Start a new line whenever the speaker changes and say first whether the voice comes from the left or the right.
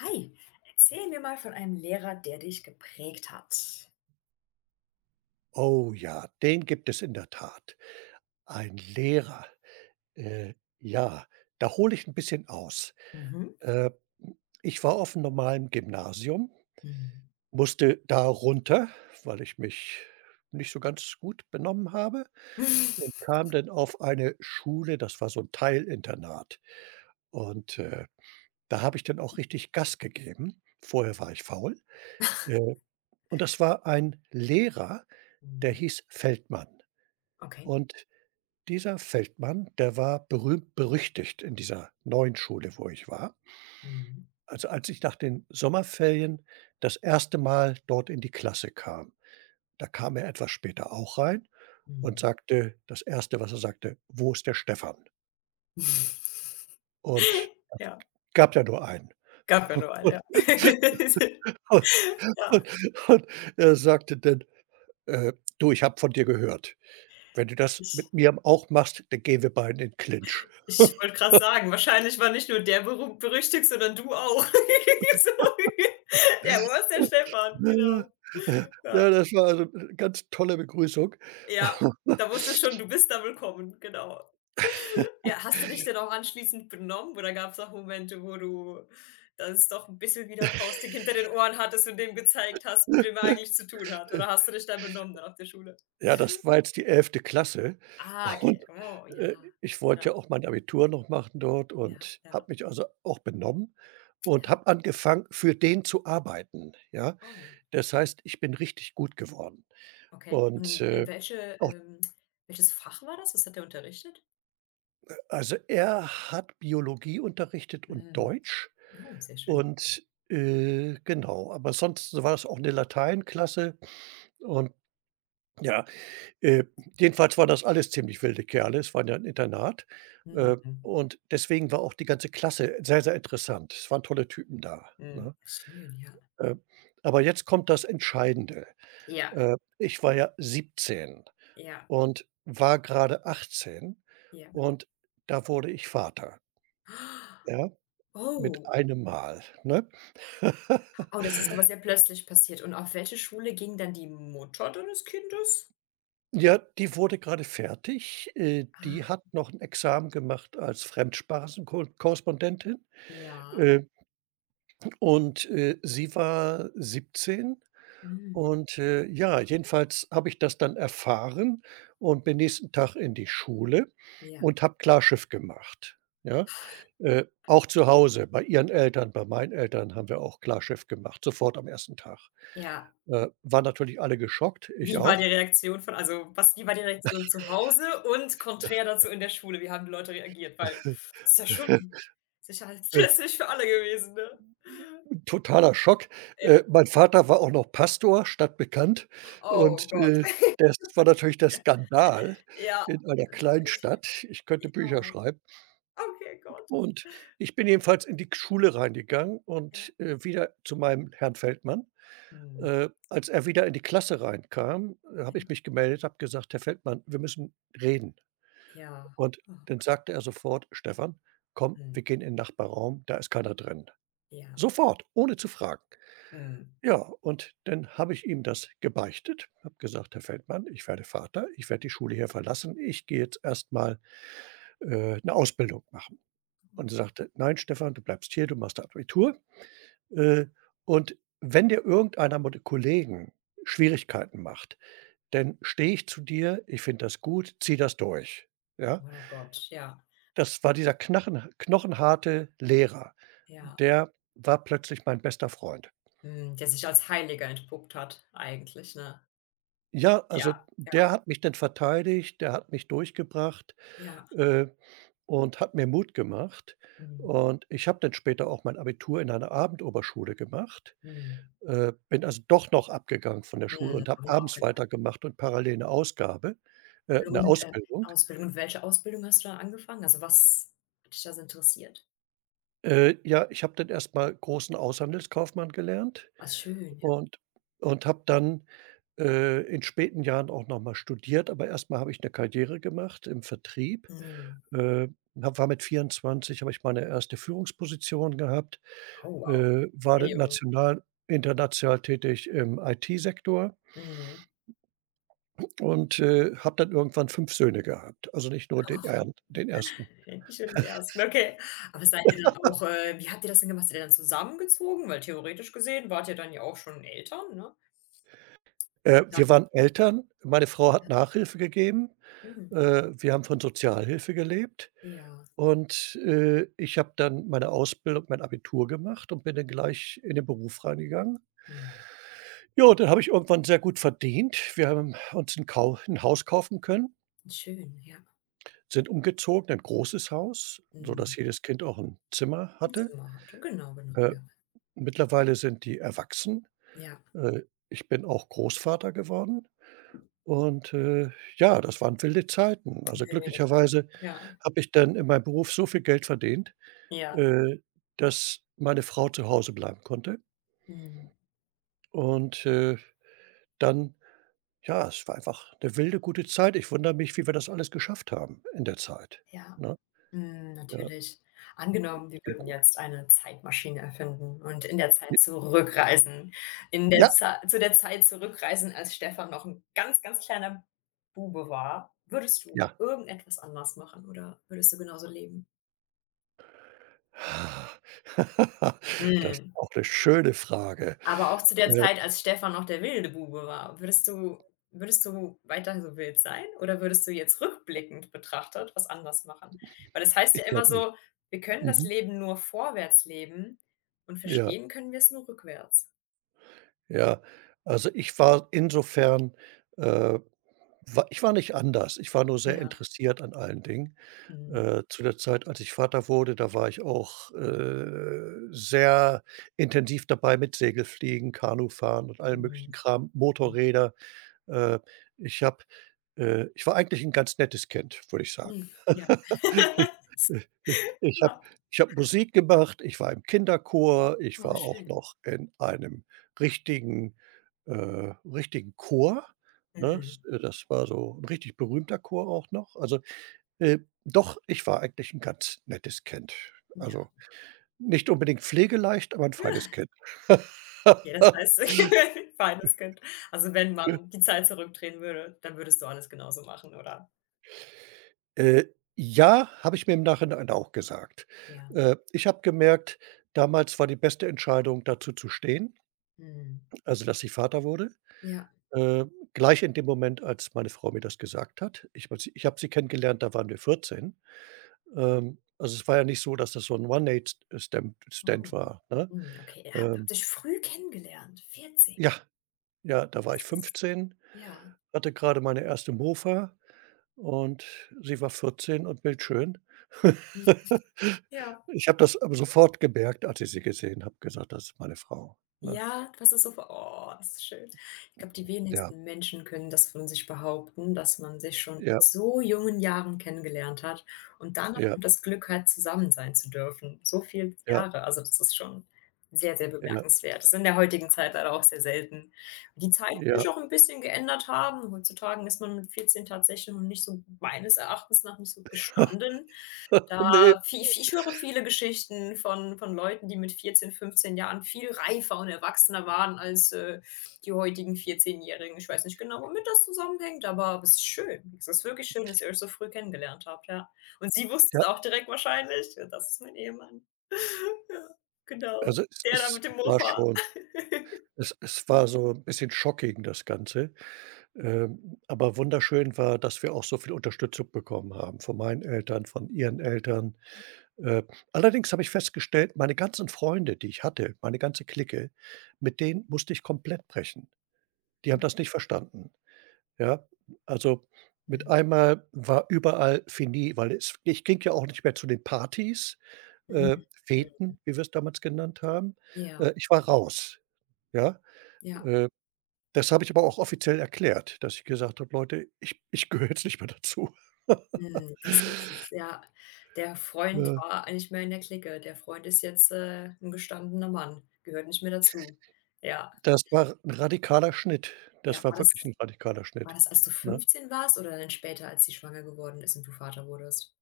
left: Hi, erzähl mir mal von einem Lehrer, der dich geprägt hat.
right: Oh ja, den gibt es in der Tat. Ein Lehrer. Äh, ja, da hole ich ein bisschen aus.
left: Mhm.
right: Äh, Ich war auf'm normalen Gymnasium,
left: Mhm.
right: musste da runter, weil ich mich nicht so ganz gut benommen habe und kam dann auf eine Schule, das war so 'n Teilinternat. Und, da habe ich dann auch richtig Gas gegeben. Vorher war ich faul. Äh, und das war ein Lehrer, der
left: Mhm.
right: hieß Feldmann.
left: Okay.
right: Und dieser Feldmann, der war berühmt berüchtigt in dieser neuen Schule, wo ich war.
left: Mhm.
right: Also, als ich nach den Sommerferien das erste Mal dort in die Klasse kam, da kam er etwas später auch rein und
left: Mhm.
right: sagte das erste, was er sagte: „Wo ist der Stefan?“ Und
left: Ja,
right: gab ja nur einen.
left: gab ja nur einen,
right: Und
left: ja.
right: und
left: Ja,
right: und und er sagte dann: „Äh, Du, ich habe von dir gehört. Wenn du das
left: ich
right: mit mir auch machst, dann gehen wir beide in Clinch.“
left: ich wollte grad sagen, wahrscheinlich war nicht nur der berühmt berüchtigt, sondern du auch. So, der Urs, der Stefan,
right: Ja, ja.
left: genau. Ja.
right: Ja, das war also 'ne ganz tolle Begrüßung.
left: Ja, da wusstest schon, du bist da willkommen, genau. Ja, hast du dich denn auch anschließend benommen oder gab es auch Momente, wo du das doch ein bisschen wieder faustdick hinter den Ohren hattest und dem gezeigt hast, mit wem er eigentlich zu tun hat? Oder hast du dich da benommen dann auf der Schule?
right: Ja, das war jetzt die elfte Klasse
left: Ah,
right: und,
left: okay. Oh, ja.
right: äh, ich
left: Ja,
right: wollte ja auch mein Abitur noch machen dort
left: ja,
right: und
left: ja.
right: habe mich also auch benommen und
left: Ja.
right: habe angefangen, für den zu arbeiten, ja?
left: Oh,
right: Das heißt, ich bin richtig gut geworden
left: okay.
right: und,
left: Und in welche welches Fach war das? Was hat er unterrichtet?
right: also er hat Biologie unterrichtet und
left: Mhm.
right: Deutsch
left: Oh, sehr schön.
right: und, genau, aber sonst war es auch 'ne Lateinklasse und ja. Äh, Jedenfalls waren das alles ziemlich wilde Kerle. Es war ja ein Internat,
left: Mhm.
right: und deswegen war auch die ganze Klasse sehr, sehr interessant. Es waren tolle Typen da,
left: Mhm.
right: ne?
left: Schön, ja.
right: Äh, aber jetzt kommt das Entscheidende.
left: Ja,
right: Ich war ja 17
left: ja,
right: und war gerade 18
left: ja.
right: und da wurde ich Vater, ja, mit
left: Oh.
right: einem Mal, ne?
left: Oh, das ist aber sehr plötzlich passiert. Und auf welche Schule ging dann die Mutter deines Kindes?
right: Ja, die wurde gerade fertig. Die
left: Ah,
right: hat noch ein Examen gemacht als Fremdsprachenkorrespondentin.
left: ja.
right: Äh, Und, sie war 17
left: Mhm.
right: und, ja, jedenfalls habe ich das dann erfahren und bin nächsten Tag in die Schule
left: Ja,
right: und habe Klarschiff gemacht, ja? Auch zu Hause, bei ihren Eltern, bei meinen Eltern haben wir auch Klarschiff gemacht, sofort am ersten Tag.
left: ja.
right: Waren natürlich alle geschockt, ich
left: Wie war
right: auch.
left: die Reaktion von also, was wie war die Reaktion zu Hause und konträr dazu in der Schule? Wie haben die Leute reagiert? Weil ist ja schon sicherheitsmäßig für alle gewesen, ne?
right: Totaler Schock.
left: Ja.
right: Mein Vater war auch noch Pastor, stadtbekannt und,
left: Oh Gott.
right: das war natürlich der
left: Ja,
right: Skandal
left: ja,
right: in einer kleinen
left: natürlich.
right: Stadt. Ich könnte
left: Ja,
right: Bücher
left: oh.
right: schreiben
left: Okay, Gott.
right: und ich bin jedenfalls in die Schule reingegangen
left: Ja.
right: und, wieder zu meinem Herrn Feldmann.
left: Mhm.
right: Als er wieder in die Klasse reinkam, habe
left: Ja.
right: ich mich gemeldet, habe gesagt: „Herr Feldmann, wir müssen reden.“
left: Ja.
right: Und dann sagte er sofort: „Stefan, komm,
left: Mhm.
right: wir gehen in den Nachbarraum, da ist keiner drin.“
left: Ja.
right: Sofort, ohne zu fragen.
left: Mhm.
right: Ja, und dann habe ich ihm das gebeichtet, habe gesagt: „Herr Feldmann, ich werde Vater, ich werde die Schule hier verlassen. Ich gehe jetzt erstmal mal, 'ne Ausbildung machen.“ Und er sagte: „Nein, Stefan, du bleibst hier, du machst Abitur, äh, und wenn dir irgendeiner meiner Kollegen Schwierigkeiten macht, dann stehe ich zu dir. Ich finde das gut, zieh das durch.“ Ja?
left: Oh Gott, ja,
right: Das war dieser knachen knochenharte Lehrer.
left: ja.
right: Der war plötzlich mein bester Freund.
left: Hm, der sich als Heiliger entpuppt hat eigentlich, ne?
right: Ja,
left: Ja,
right: also
left: ja,
right: der hat mich dann verteidigt, der hat mich durchgebracht,
left: ja.
right: äh, und hat mir Mut gemacht.
left: Mhm,
right: Und ich habe dann später auch mein Abitur in einer Abendoberschule gemacht,
left: mhm,
right: bin also doch noch abgegangen von der Schule
left: mhm.
right: und habe abends weitergemacht und parallel 'ne
left: Und,
right: Ausbildung.
left: Ausbildung. Und welche Ausbildung hast du da angefangen? Also, was hat dich da so interessiert?
right: Ja, ich habe dann erst mal großen Außenhandelskaufmann gelernt
left: Ah, schön, ja.
right: und und habe dann, in späten Jahren auch noch mal studiert, aber erst mal habe ich eine Karriere gemacht im Vertrieb.
left: Mhm.
right: Äh, habe War mit 24 habe ich meine erste Führungsposition gehabt,
left: Oh, wow,
right: war
left: sehr
right: dann
left: jung.
right: national international tätig im IT-Sektor
left: Mhm.
right: und, habe dann irgendwann 5 Söhne gehabt, also nicht nur den ersten.
left: Ich will ersten, okay. Aber seid ihr dann auch wie habt ihr das denn gemacht? Seid ihr dann zusammengezogen? Weil theoretisch gesehen wart ihr dann ja auch schon Eltern, ne? Ja.
right: Wir waren Eltern, meine Frau hat Nachhilfe gegeben,
left: Mhm.
right: wir haben von Sozialhilfe gelebt
left: Ja.
right: und, ich habe dann meine Ausbildung, mein Abitur gemacht und bin dann gleich in den Beruf reingegangen.
left: Mhm.
right: Ja, dann habe ich irgendwann sehr gut verdient. Wir haben uns ein Kau 'n Haus kaufen können.
left: Schön, ja.
right: Sind umgezogen ein großes Haus, sodass
left: Mhm.
right: jedes Kind auch ein Zimmer hatte.
left: Zimmer hatte. Genau, genau,
right: Äh,
left: ja.
right: Mittlerweile sind die erwachsen.
left: Ja.
right: Äh, Ich bin auch Großvater geworden und, ja, das waren wilde Zeiten. Also,
left: Wild,
right: glücklicherweise
left: ja,
right: habe ich dann in meinem Beruf so viel Geld verdient,
left: ja,
right: äh, dass meine Frau zu Hause bleiben konnte
left: mhm,
right: und, dann ja, es war einfach eine wilde, gute Zeit. Ich wundere mich, wie wir das alles geschafft haben in der Zeit,
left: ja,
right: ne?
left: mhm,
right: Ja,
left: natürlich.
right: es
left: Angenommen, wir
right: ging
left: würden
right: gut.
left: jetzt eine Zeitmaschine erfinden und in der Zeit zurückreisen. In der
right: Ja,
left: Zei Zu der Zeit zurückreisen, als Stefan noch ein ganz, ganz kleiner Bube war. Würdest du
right: ja.
left: irgendetwas anders machen oder würdest du genauso leben?
right: Ah. Das ist
left: Mhm.
right: auch eine schöne Frage.
left: Aber auch zu der
right: Äh,
left: Zeit, als Stefan noch der wilde Bube war, würdest du weiter so wild sein oder würdest du jetzt rückblickend betrachtet was anders machen? Weil das heißt ja
right: ich
left: immer
right: glaube nicht.
left: so, wir können das
right: Mhm.
left: Leben nur vorwärts leben und
right: Ja,
left: verstehen können wir es nur rückwärts.
right: ja. Also, ich war insofern, äh wa ich war nicht anders. Ich war nur sehr
left: Ja.
right: interessiert an allen Dingen.
left: Mhm.
right: Zu der Zeit, als ich Vater wurde, da war ich auch, sehr intensiv dabei mit Segelfliegen, Kanufahren und allem möglichen
left: Mhm.
right: Kram, Motorräder. Äh, ich habe Ich war eigentlich ein ganz nettes Kind, würde ich sagen.
left: Mhm. Ja.
right: Ich habe
left: Ja.
right: Ich habe Musik gemacht, ich war im Kinderchor, ich
left: Oh,
right: war auch
left: schön.
right: noch in einem richtigen richtigen Chor, ne? S
left: Mhm.
right: Das war so ein richtig berühmter Chor auch noch. Also, äh, doch, ich war eigentlich ein ganz nettes Kind.
left: Ja.
right: Also, nicht unbedingt pflegeleicht, aber ein feines Kind.
left: Ja, das heißt, feines Kind. Also, wenn man die Zeit zurückdrehen würde, dann würdest du alles genauso machen, oder?
right: Äh, ja, habe ich mir im Nachhinein auch gesagt.
left: Ja.
right: Ich habe gemerkt, damals war die beste Entscheidung, dazu zu stehen,
left: Mhm.
right: also dass ich Vater wurde.
left: Ja.
right: Äh, Gleich in dem Moment, als meine Frau mir das gesagt hat. Ich meine, ich habe sie kennengelernt, da waren wir 14. Also, es war ja nicht so, dass das so ein One Night Stand
left: Oh.
right: war, ne?
left: Mhm, okay, ihr habt
right: Ähm,
left: euch früh kennengelernt, 14?
right: ja, ja, da war
left: Das
right: ich
left: ist
right: 15,
left: ja,
right: hatte gerade meine erste Mofa und sie war 14 und bildschön.
left: nicht. Ja.
right: Ich habe das aber sofort gemerkt, als ich sie gesehen habe, gesagt: „Das ist meine Frau“, ne?
left: Ja, was ist so vor oh, das ist schön. Ich glaube, die
right: Ja,
left: wenigsten Menschen können das von sich behaupten, dass man sich schon
right: ja,
left: so jungen Jahren kennengelernt hat und dann auch
right: ja,
left: noch das Glück hat, zusammen sein zu dürfen. So viele
right: ja,
left: Jahre, also das ist schon sehr, sehr
right: ja,
left: bemerkenswert. Das ist in der heutigen Zeit leider auch sehr selten. Die Zeiten sich
right: ja.
left: auch ein bisschen geändert haben. Heutzutage ist man mit 14 tatsächlich noch nicht so meines Erachtens nach nicht so gestanden da.
right: Ne,
left: Ich höre viele Geschichten von Leuten, die mit 14, 15 Jahren viel reifer und erwachsener waren als, die heutigen 14-Jährigen. Ich weiß nicht genau, womit das zusammenhängt, aber es ist schön. Es ist wirklich schön, dass ihr euch so früh kennengelernt habt, ja. Und sie wusste
right: ja,
left: es auch direkt wahrscheinlich: „Ja, das ist mein Ehemann.“ Ja, genau.
right: also,
left: Der da
right: es
left: mit dem
right: war
left: Mofa.
right: schon. Es war so ein bisschen shocking, das Ganze. Aber wunderschön war, dass wir auch so viel Unterstützung bekommen haben von meinen Eltern, von ihren Eltern. Äh, Allerdings habe ich festgestellt, meine ganzen Freunde, die ich hatte, meine ganze Clique, mit denen musste ich komplett brechen. Die haben das nicht verstanden, ja? Also, mit
left: Mhm.
right: einmal war überall fini, weil es ich ging ja auch nicht mehr zu den Partys,
left: Mhm.
right: äh,
left: Mhm.
right: Feten, wie wir es damals genannt haben.
left: Ja,
right: Ich war raus, ja?
left: ja.
right: Äh Das habe ich aber auch offiziell erklärt, dass ich gesagt habe: „Leute, ich gehöre jetzt nicht mehr dazu.“
left: Mhm, das ist es, ja. Der Freund
right: Ja,
left: war nicht mehr in der Clique. Der Freund ist jetzt, 'n gestandener Mann, gehört nicht mehr dazu. Ja,
right: das war 'n radikaler Schnitt.
left: ja.
right: Das
left: War
right: war wirklich
left: das
right: 'n radikaler
left: war
right: Schnitt,
left: das, als du
right: ne?
left: 15 warst oder dann später, als sie schwanger geworden ist und du Vater wurdest?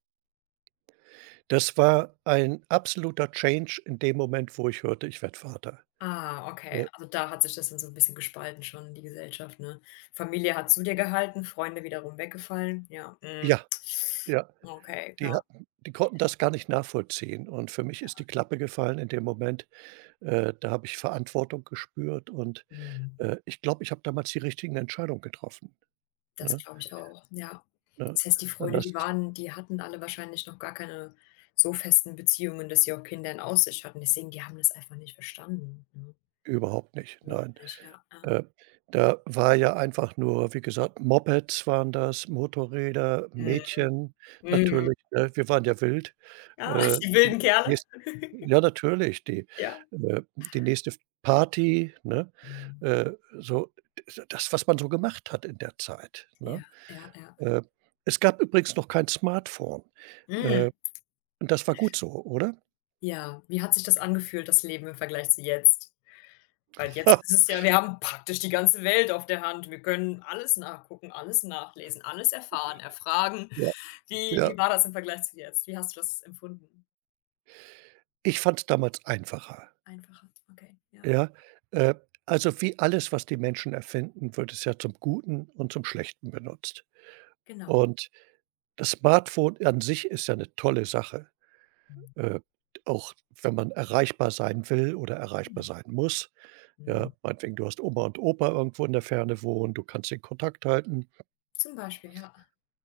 right: Das war ein absoluter Change in dem Moment, wo ich hörte, ich werde Vater.
left: Ah, okay.
right: Äh,
left: Also, da hat sich das dann so ein bisschen gespalten schon, die Gesellschaft, ne? Familie hat zu dir gehalten, Freunde wiederum weggefallen. Ja, mhm.
right: ja, ja,
left: Okay,
right: die
left: ja.
right: hatten die konnten das gar nicht nachvollziehen und für mich ist die Klappe gefallen in dem Moment. Da habe ich Verantwortung gespürt und,
left: Mhm.
right: ich glaube, ich habe damals die richtigen Entscheidungen getroffen,
left: Das
right: ne,
left: glaube ich auch, ja.
right: ne?
left: Das heißt, die
right: Und
left: Freunde,
right: das.
left: die hatten alle wahrscheinlich noch gar keine so festen Beziehungen, dass sie auch Kinder in Aussicht hatten. Deswegen, die haben das einfach nicht verstanden, ne?
right: Überhaupt nicht,
left: Überhaupt
right: nein.
left: nicht, ja, ja.
right: Äh, Da war ja einfach nur, wie gesagt, Mopeds waren das, Motorräder,
left: Mhm,
right: Mädchen
left: mhm.
right: natürlich, ne? Wir waren ja wild.
left: Ah, die
right: Die
left: wilden Kerle.
right: nächst Ja, natürlich,
left: Ja.
right: die nächste Party, ne?
left: Mhm.
right: Äh, so d Das, was man so gemacht hat in der Zeit,
left: Ja,
right: ne?
left: ja, ja.
right: Äh, Es gab übrigens noch kein Smartphone.
left: Mhm.
right: Äh, und das war gut so, oder?
left: Ja, wie hat sich das angefühlt, das Leben im Vergleich zu jetzt? Weil jetzt ist es ja, wir haben praktisch die ganze Welt auf der Hand. Wir können alles nachgucken, alles nachlesen, alles erfahren, erfragen.
right: Ja,
left: Wie
right: ja.
left: wie war das im Vergleich zu jetzt? Wie hast du das empfunden?
right: Ich fand's damals einfacher.
left: Einfacher, okay, ja,
right: Ja, äh, also wie alles, was die Menschen erfinden, wird es ja zum Guten und zum Schlechten benutzt.
left: genau.
right: Und das Smartphone an sich ist ja 'ne tolle Sache,
left: Mhm,
right: äh, auch wenn man erreichbar sein will oder erreichbar
left: genau.
right: sein muss. Ja,
left: Mhm.
right: meinetwegen, du hast Oma und Opa irgendwo in der Ferne wohnen, du kannst den Kontakt halten,
left: Zum Beispiel, ja.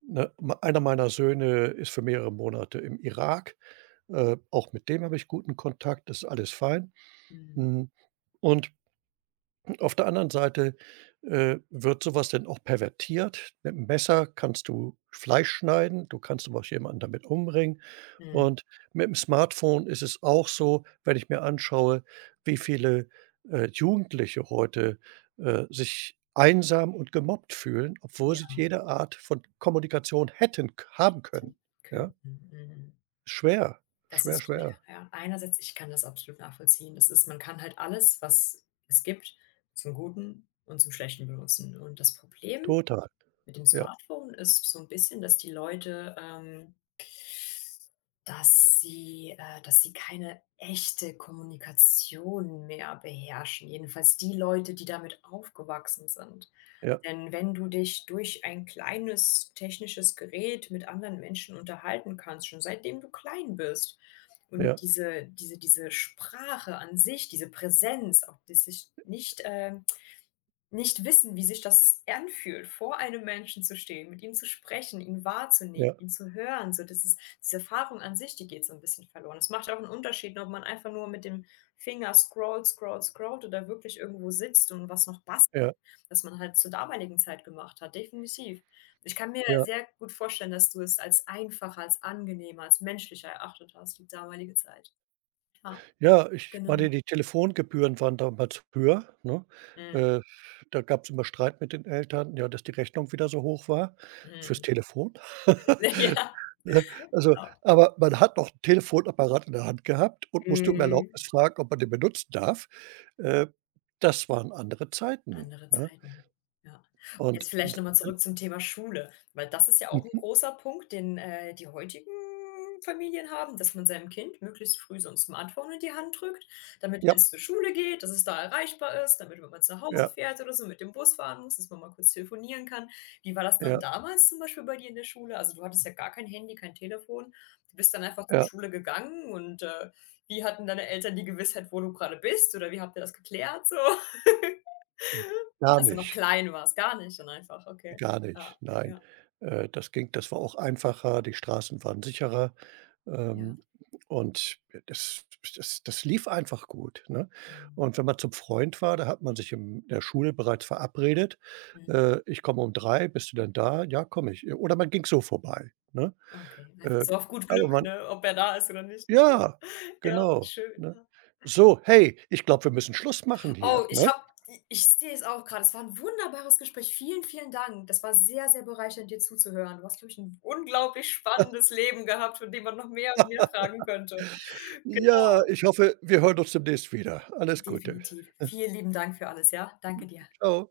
right: ne? M Einer meiner Söhne ist für mehrere Monate im Irak, auch mit dem habe ich guten Kontakt, das ist alles fein.
left: Mhm,
right: Mhm, und auf der anderen Seite, wird sowas denn auch pervertiert. Mit dem Messer kannst du Fleisch schneiden, du kannst aber auch jemanden damit umbringen.
left: mhm.
right: Und mit dem Smartphone ist es auch so, wenn ich mir anschaue, wie viele, Jugendliche heute, sich einsam und gemobbt fühlen, obwohl sie
left: Ja,
right: jede Art von Kommunikation hätten haben können,
left: dann
right: ja?
left: könnten. Mhm.
right: Schwer,
left: Das
right: schwer,
left: ist schwer,
right: schwer.
left: ja. Einerseits, ich kann das absolut nachvollziehen. Das ist Man kann halt alles, was es gibt, zum Guten und zum Schlechten benutzen. Und das Problem
right: Total.
left: mit dem
right: Ja,
left: Smartphone ist so ein bisschen, dass die Leute, dass sie, dass sie keine echte Kommunikation mehr beherrschen, jedenfalls die Leute, die damit aufgewachsen sind.
right: ja,
left: Denn wenn du dich durch ein kleines technisches Gerät mit anderen Menschen unterhalten kannst, schon seitdem du klein bist und
right: ja,
left: diese Sprache an sich, diese Präsenz, auch das sich nicht, nicht wissen, wie sich das anfühlt, vor einem Menschen zu stehen, mit ihm zu sprechen, ihn wahrzunehmen,
right: ja,
left: ihn zu hören. So, das ist diese Erfahrung an sich, die geht so ein bisschen verloren. Es macht auch einen Unterschied, ob man einfach nur mit dem Finger scrollt, scrollt, scrollt oder wirklich irgendwo sitzt und was noch bastelt,
right: ja,
left: was man halt zur damaligen Zeit gemacht hat, definitiv. Ich kann mir
right: ja.
left: sehr gut vorstellen, dass du es als einfacher, als angenehmer, als menschlicher erachtet hast, die damalige Zeit. Ja,
right: Ja, ich
left: genau.
right: meine, die Telefongebühren waren damals höher, ne?
left: Mhm, mhm.
right: Äh, Da gab's immer Streit mit den Eltern, ja, dass die Rechnung wieder so hoch war fürs Telefon.
left: Ja, genau.
right: Ne? Also, aber man hat noch 'n Telefonapparat in der Hand gehabt und musste um
left: Mhm.
right: Erlaubnis fragen, ob man den benutzen darf. Äh, Das waren andere Zeiten,
left: Andere
right: ne?
left: Zeiten, ja. Und
right: Und
left: jetzt vielleicht noch mal zurück zum Thema Schule, weil das ist ja auch ein
right: mhm,
left: großer Punkt, den, die heutigen Familien haben, dass man seinem Kind möglichst früh so ein Smartphone in die Hand drückt, damit, wenn
right: ja,
left: es zur Schule geht, dass es da erreichbar ist, damit, wenn man nach Hause
right: ja,
left: fährt oder so, mit dem Bus fahren muss, dass man mal kurz telefonieren kann. Wie war das dann
right: ja,
left: damals zum Beispiel bei dir in der Schule? Also, du hattest ja gar kein Handy, kein Telefon. Du bist dann einfach zur
right: ja,
left: Schule gegangen und, wie hatten deine Eltern die Gewissheit, wo du gerade bist oder wie habt ihr das geklärt so?
right: äh, gar
left: Als du noch
right: nicht,
left: klein warst, gar nicht dann einfach, okay.
right: gar nicht,
left: Ja,
right: nein.
left: ja,
right: Das war auch einfacher, die Straßen waren sicherer.
left: ja,
right: Ähm, und das das lief einfach gut, ne?
left: mhm,
right: Und wenn man zum Freund war, da hat man sich in der Schule bereits verabredet.
left: mhm,
right: „Ich komme um drei, bist du denn da?“ „Ja, komme ich.“ Oder man ging so vorbei, ne?
left: okay. Einfach
right: Äh,
left: so auf gut
right: aber
left: Glück,
right: man
left: ne, ob er da ist oder nicht.
right: Ja,
left: Ja,
right: genau,
left: schön,
right: ne?
left: ja.
right: „So, hey, ich glaube, wir müssen Schluss machen hier“,
left: Oh,
right: ne?
left: ich sehe es auch gerade. Es war ein wunderbares Gespräch. Vielen, vielen Dank. Das war sehr, sehr bereichernd, dir zuzuhören. Du hast, glaube ich, 'n unglaublich spannendes Leben gehabt, von dem man noch mehr und mehr fragen könnte.
right: „Ja,
left: Genau.
right: ich hoffe, wir hören uns demnächst wieder. Alles Gute.
left: Definitiv. Vielen lieben Dank für alles, ja? Danke dir.
right: Ciao.“